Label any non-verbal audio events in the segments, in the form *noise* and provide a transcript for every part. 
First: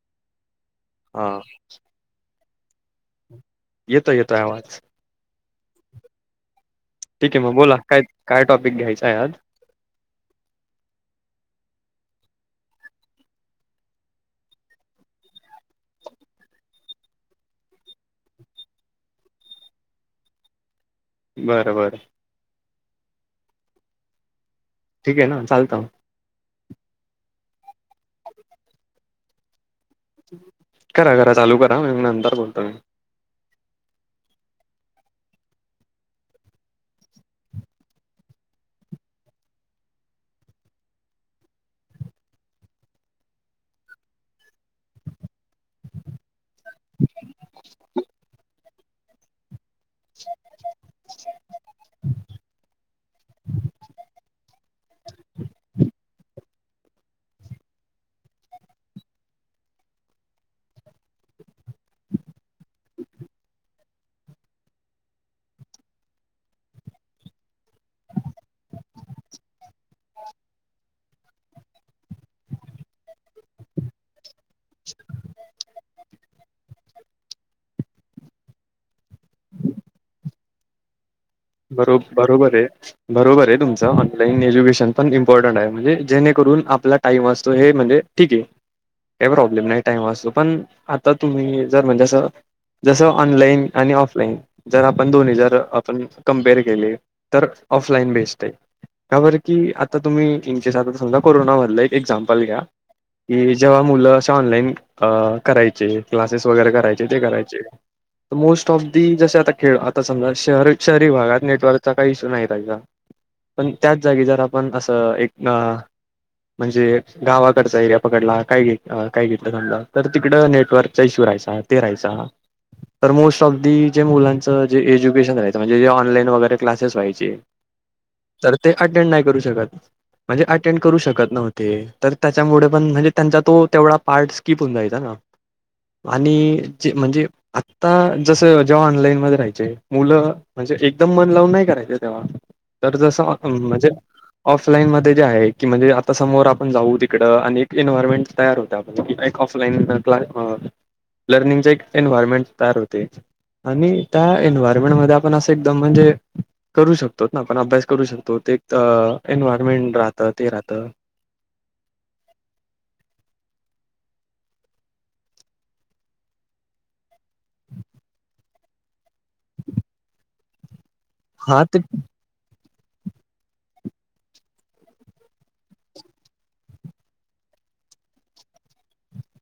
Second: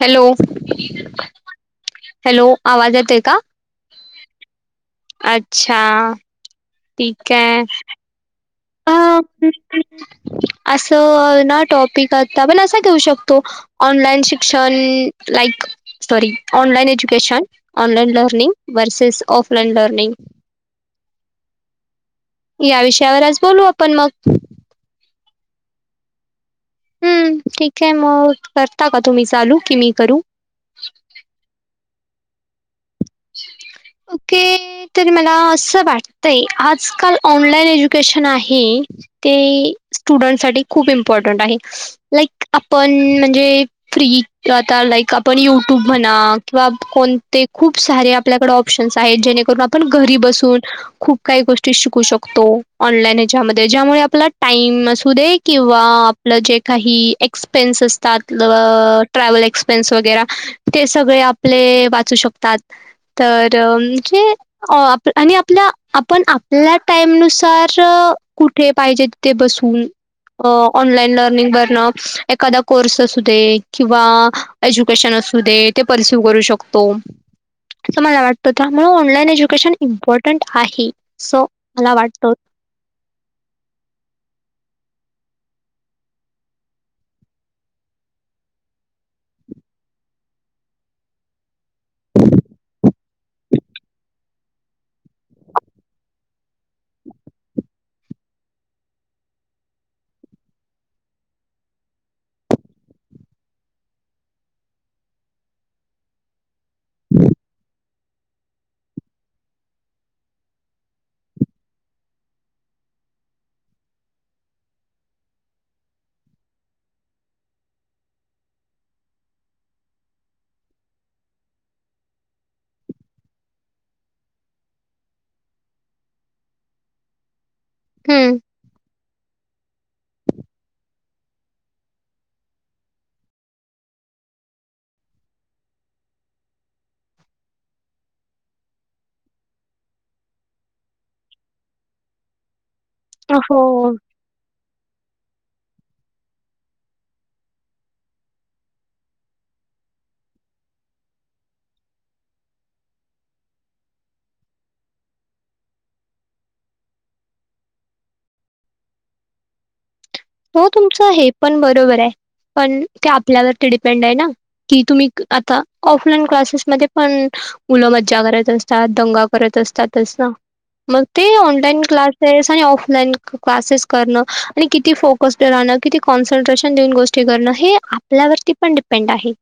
Hello हा hello! आवाज येतोय का? येतोय येतोय आवाज. अच्छा! ठीक आहे, मग बोला काय -काय टॉपिक अ घ्यायचं आहे आज? असं ना, टॉपिक आता पण असा घेऊ शकतो. ऑनलाइन शिक्षण like sorry online education, online learning versus offline learning. बरं बरं. या विषयावर आज बोलू आपण मग. ठीक आहे ना, चालतं. हम्म, ठीक आहे मग करता का तुम्ही चालू कि मी करू? करा करा चालू करा, मी नंतर बोलतो मी. ओके! काय तरी मला असं वाटतय, आजकाल ऑनलाइन एज्युकेशन आहे. ते स्टुडंट साठी खूप इम्पॉर्टंट आहे. लाईक आपण म्हणजे फ्री आता लाईक आपण युट्यूब म्हणा किंवा पण ते खूप खूप सारे आपल्याकडे ऑप्शन्स आहेत, जेणेकरून आपण घरी बसून खूप काही गोष्टी शिकू शकतो, ऑनलाईन हेच्यामध्ये ज्यामुळे आपला टाईम असू दे किंवा आपलं जे काही एक्सपेन्स असतात, ट्रॅव्हल एक्सपेन्स वगैरा ते सगळे आप आपले वाचू शकतात. तर म्हणजे अ आप -आणि आपल्या आपण आपल्या टाईमनुसार कुठ पाहिजे तिथे बसून अ ऑनलाईन लर्निंग करणं एखादा कोर्स असू दे किंवा एज्युकेशन असू दे ते परिस्यू करू शकतो. असं मला वाटतं त्यामुळं ऑनलाइन एज्युकेशन इम्पॉर्टंट आहे. असं मला बरो- वाटतं. बरोबर आहे. बरोबर आहे, तुमचं ऑनलाईन एज्युकेशन पण इम्पॉर्टंट आहे म्हणजे जेणेकरून आपला टाईम असतो हे म्हणजे ठीक आहे, काही प्रॉब्लेम नाही टाइम वाचतो पण आता तुम्ही जर म्हणजे असं जस ऑनलाईन आणि ऑफलाईन जर, आपण दोन्ही जर आपण कमपेअर केले तर, ऑफलाईन बेस्ट आहे. का बरं, की आता तुम्ही *unintelligible* आता समजा कोरोना मधलं एक एक्झाम्पल घ्या. कि जेव्हा मुलं असं ऑनलाईन अ करायचे क्लासेस वगैरे करायचे ते करायचे मोस्ट ऑफ दी जसे आता खेळ आता समजा शहर शहरी भागात नेटवर्कचा काही इश्यू नाही त्याचा पण त्याच जागी जर आपण असं एक अ म्हणजे गावाकडचा एरिया पकडला काय घ काय घेतलं समजा तर तिकडं नेटवर्क इशू राहायचा ते राहायचा तर मोस्ट ऑफ द जे मुलांच जे एज्युकेशन राहायचं म्हणजे जे ऑनलाईन वगैरे क्लासेस व्हायचे हं. तर ते अटेंड नाही करू शकत म्हणजे अटेंड करू शकत नव्हते तर त्याच्यामुळे पण म्हणजे त्यांचा तो तेवढा पार्ट स्कीिप होन जायचा ना हा आणि जे म्हणजे आता जसं जेव्हा ऑनलाईन मध्ये राहायचे मुलं म्हणजे एकदम मन लावून नाही करायचे तेव्हा तर जसं म्हणजे हो. ऑफलाईनमध्येध्ये जे आहे की म्हणजे आता समोर आपण जाऊ तिकडं आणि एक एन्वयरमेंट तयार होत एक ऑफलाईन क्ला लर्निंग एक एन्वयरमेंट तयार होते आणि त्या एन्वयरमेंटमध्ये आपण असं एकदम म्हणजे करू शकतो ना आपण अभ्यास करू शकतो एक एन्वयरमेंट राहत हो तुमचं हे पण बरोबर आहे पण ते आपल्यावर ते डिपेंड आहे ना की तुम्ही आता ऑफलाईन क्लासेसमध्ये पण मज्जा करत असतात दंग करत असतात मग ते हा ते ऑनलाईन क्लास क् कि कस्णं किती कॉन्सन्ट्रेशन देऊन गोष्टी करणं हे आपल्यावरती पण डिपेंड आहे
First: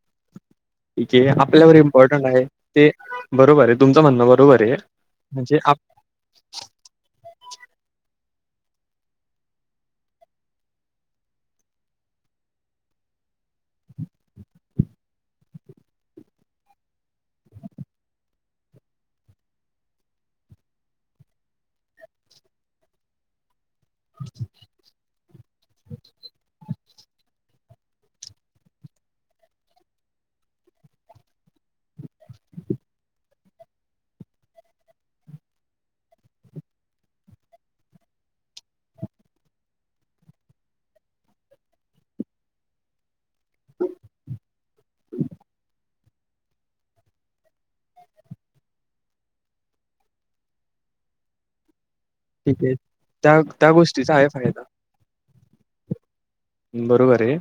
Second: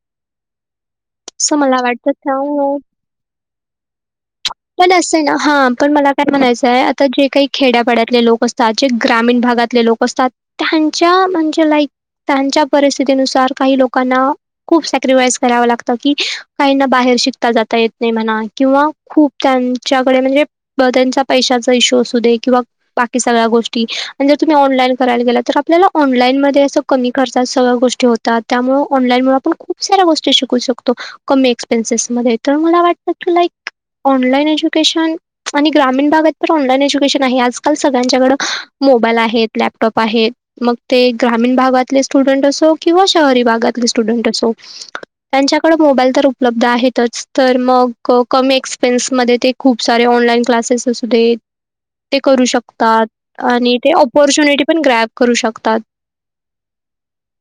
ठीक आहे असं आपल्यावर मला वाटतं इम्पॉर्टंट आहे त्यामुळे ते बरोबर आहे तुमचं म्हणणं बरोबर आहे पण म्हणजे हां पण मला काय म्हणायचंय आता जे काही खेड्यापाड्यातले लोक असतात जे ग्रामीण भागातले लोक असतात त्यांच्या म्हणजे लाईक त्यांच्या परिस्थितीनुसार काही लोकांना खूप सॅक्रिफाईस करावं लागतं की काहीना बाहेर शिकता जाता येत नाही म्हणा किंवा खूप त्यांच्याकडे म्हणजे त्यांचा पैशाचा इशू असू दे किंवा बाकी सगळ्या गोष्टी र त ऑलाईन करायला गेलं तर आपल्याला ऑनलाईनमध्ये असं कमी खर्चात सगळ्या गोष्टी होतात त्यामुळे ऑनलाईनमुळे आपण खूप ख साऱ्या गोष्टी शिकू शकतो कमी एक्सपेन्सेस मध्ये तर मला वाटत की लाईक ऑनलाईन एज्युकेशन आणि ग्रामीण भागात पण ऑनलाईन एज्युकेशन आहे आजकाल सगळ्यांच्याकडं मोबाईल आहेत लॅप लॅपटॉप आहे मग ते ग्रामीण भागातले स्टुडंट असो किंवा शहरी भागातले स्टुडंट असो त्यांच्याकडे मोबाईल तर उपलब्ध आहेतच तर मग कमी एक्सपेन्स मध्ये ते खूप सारे ऑनलाईन क्लासेस असू दे ते करू ठीक आहे शकतात त्या त्या आणि ते गोष्टीचा आहे फायदा पॉर्च्युनिटी पण ग्रॅप करू शकतात बरोबर आहे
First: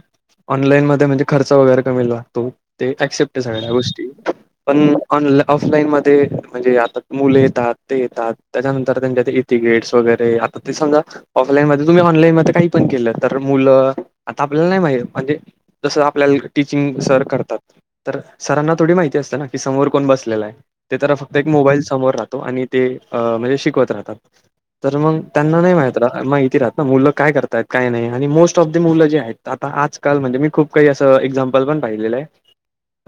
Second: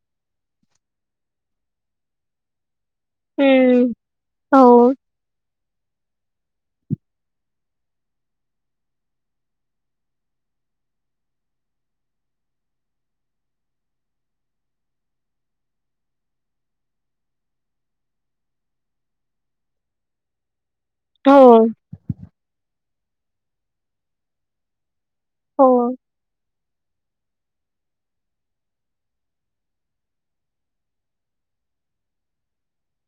ऑनलाईन मध्ये म्हणजे खर्च वगैरे कमी लागतो ते ऍक्सेप सगळ्या हम्म गोष्टी हो पण ऑन ऑफलाईन मध्ये म्हणजे आता मुलं येतात ते येतात त्याच्यानंतर त्यांच्या तिकीट्स वगैरे आता ते समजा ऑफलाईन म तुम्ही ऑनलाईन मध्ये काही पण केलं तर मुलं आता आपल्याला नाही माहि म्हणजे जसं आपल्याला टीचिंग सर करतात तर सरांना थोडी माहिती असतें ना की समोर कोण बसलेला आहे ते तर फक्त हो एक मोबाईल समोर राहतो आणि ते अ म्हणजे शिकवत राहतात तर मग त्यांना हो नाही माह रा मग इथती राहत ना मुलं काय करतायत काय नाही आणि मोस्ट आ म्हण मी खण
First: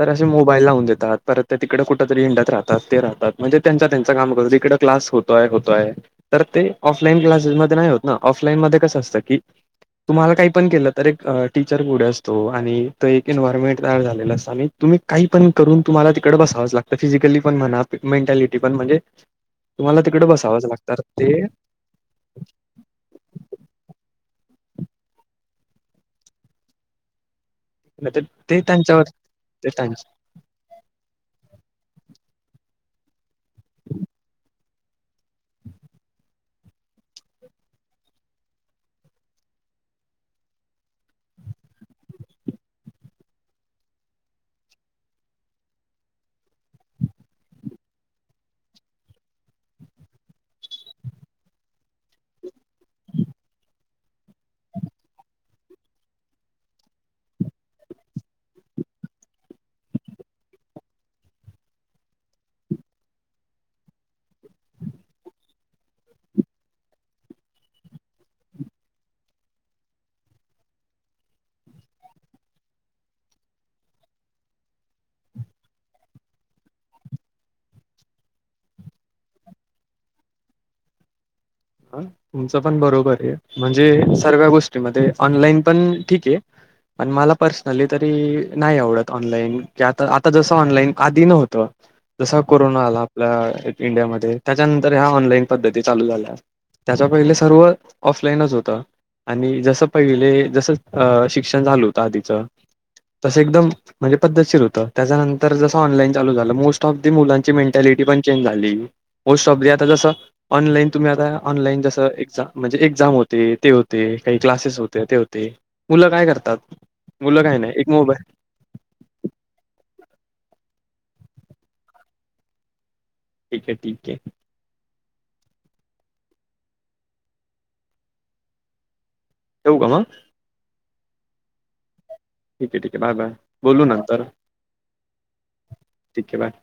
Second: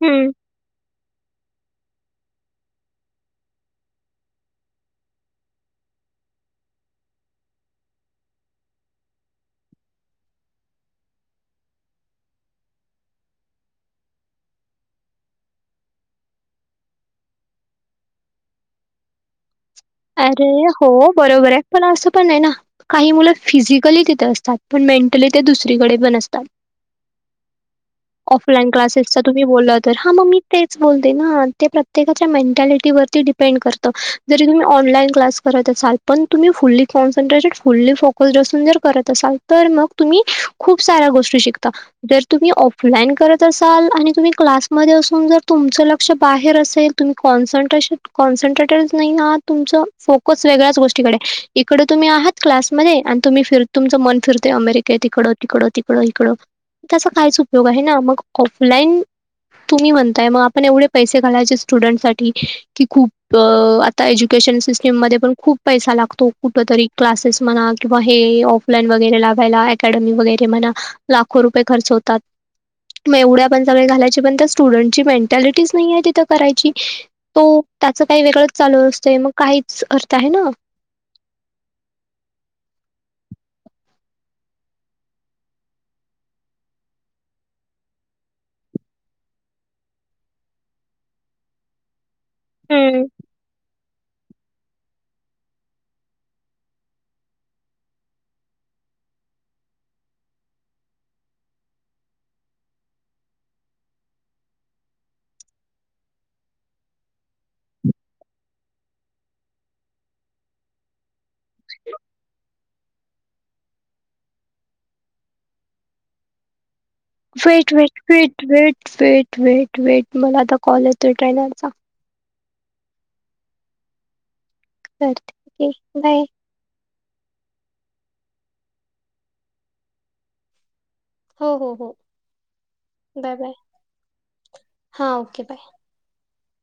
हम्म बाईल लावून देतात परत ते तिकडे कुठ तरी इंडत राहात ते राहतात म्हणजे त्यांच काम करतो तिकडे क्स होत होतोय तर ते ऑफलाईन क्लासेस मध्ये नाही होत ना ऑफलाईन मध्ये कसं असतं की तुम्हाला काही पण केलं तर एक टीचर पुढे असतो आणि तो एक एन्वयरमेंट तयार झालेलं असतं आणि तुम्ही काही पण करून तुम्हाला तिकड बसावंच लागतं फिजिकली पण म्हणा मेंटॅलिटी पण म्हणजे तुम्हाला तिकडे अरे बसावचं हो लागतात ते बरोबर आहे पण असं पण नाही ना काही मुलं फिजिकली तिथं असतात पण मेंटली ते दुसरीकडे पण असतात नाही तर ते ऑफलाइन त्यांच्यावर क्लासेसचा तुम्ही ते बोलला तर त्यांच हा मममी क्. त असाल प तम फुली कॉन््रेटे फुली फोक जर करत असाल तर मग तुम्ही? खूप साऱ्या गोष्टी शिकतात. जर तुम्ही ऑफलाईन करत असाल आणि तुम्ही क्लासमध्ये असून जर तुमचं लक्ष बाहेर असेल. तुम्ही कॉन्न्ट्रेश कॉन्न्ट्रेटर नाही आहात. तुमच फोकस वेगळ्याच गोष्टीकडे इकडे तुम्ही आहात क्लासमध्ये आणि तुम्ही फिर. तुमचं मन फिरतेय अमेरिकेत तिकडं तिकडं तिकडं इकडं. त्याचा काहीच उपयोग आहे ना मग ऑफलाईन तुम्ही म्हणताय मग आपण एवढे पैसे घायचे स्टुडंटसाठीठी की खूप आता ए्युकेशन सिस्टीममध्ये पण खूप पैसा लागतो कुठ तरी क्लासेस म्हणा किंवा हे ऑफ लाईन वगैरे लावाायला अकॅडमी वगैरे म्हणा लाखो रुपये खर्च होतात. मग एवढ्या पण सग घालायच्या पण त्या स्टुडंटची मेंटॅलिटीज नाही आहे तिथं करायची. तो त्याच काही वेगळंच चालू असतोय मग काहीच अर्थ आहे ना. ह तुमचं पण बरोबर आहे म्हणजे सर्व्या गोष्टीमध्ये ऑनलाईन पण ठीक आहे. पण मला पर्सनली तरी नाही आवडत ऑनलाईन की आता आता जसं ऑनलाईन आधी न होतं. जस कोरोना आला हम्म आपल्या इंडियामध्ये त्याच्यानंतर ह्या ऑनलाईन पद्धती चालू झाल्या. त्याच्या पहिले सर्व ऑफलाईनच होतं. आणि जस पहिले जस अ शिक्षण झाल होतं आधीचं. तसं एकदम म्हणजे पद्धतशीर होतं त्याच्यानंतर जसं ऑनलाईन चालू झालं मोस्ट ऑफ द मुलां मेंटॅलिटी पण चेंज झाली मोस्ट ऑफ आता जस ऑनलाईन तुम्ही आता ऑनलाइन जसं एक्झाम म्हणजे एक्झाम होते ते होते काही क्लासेस होते ते होते मुलं काय करतात. मुलं काही वेट नाही एक वेट मोबाईल फेट वेट वेट वेट वेट मला आता कॉल येतोय ट्रेनरचा ठीक आहे ठीक आहे. चल ठीक आहे बाय. ठेवू का मग हो हो हो. ठीक आहे ठीक आहे बाय बाय बोलू नंतर हां ओके बाय. ठीक आहे बाय.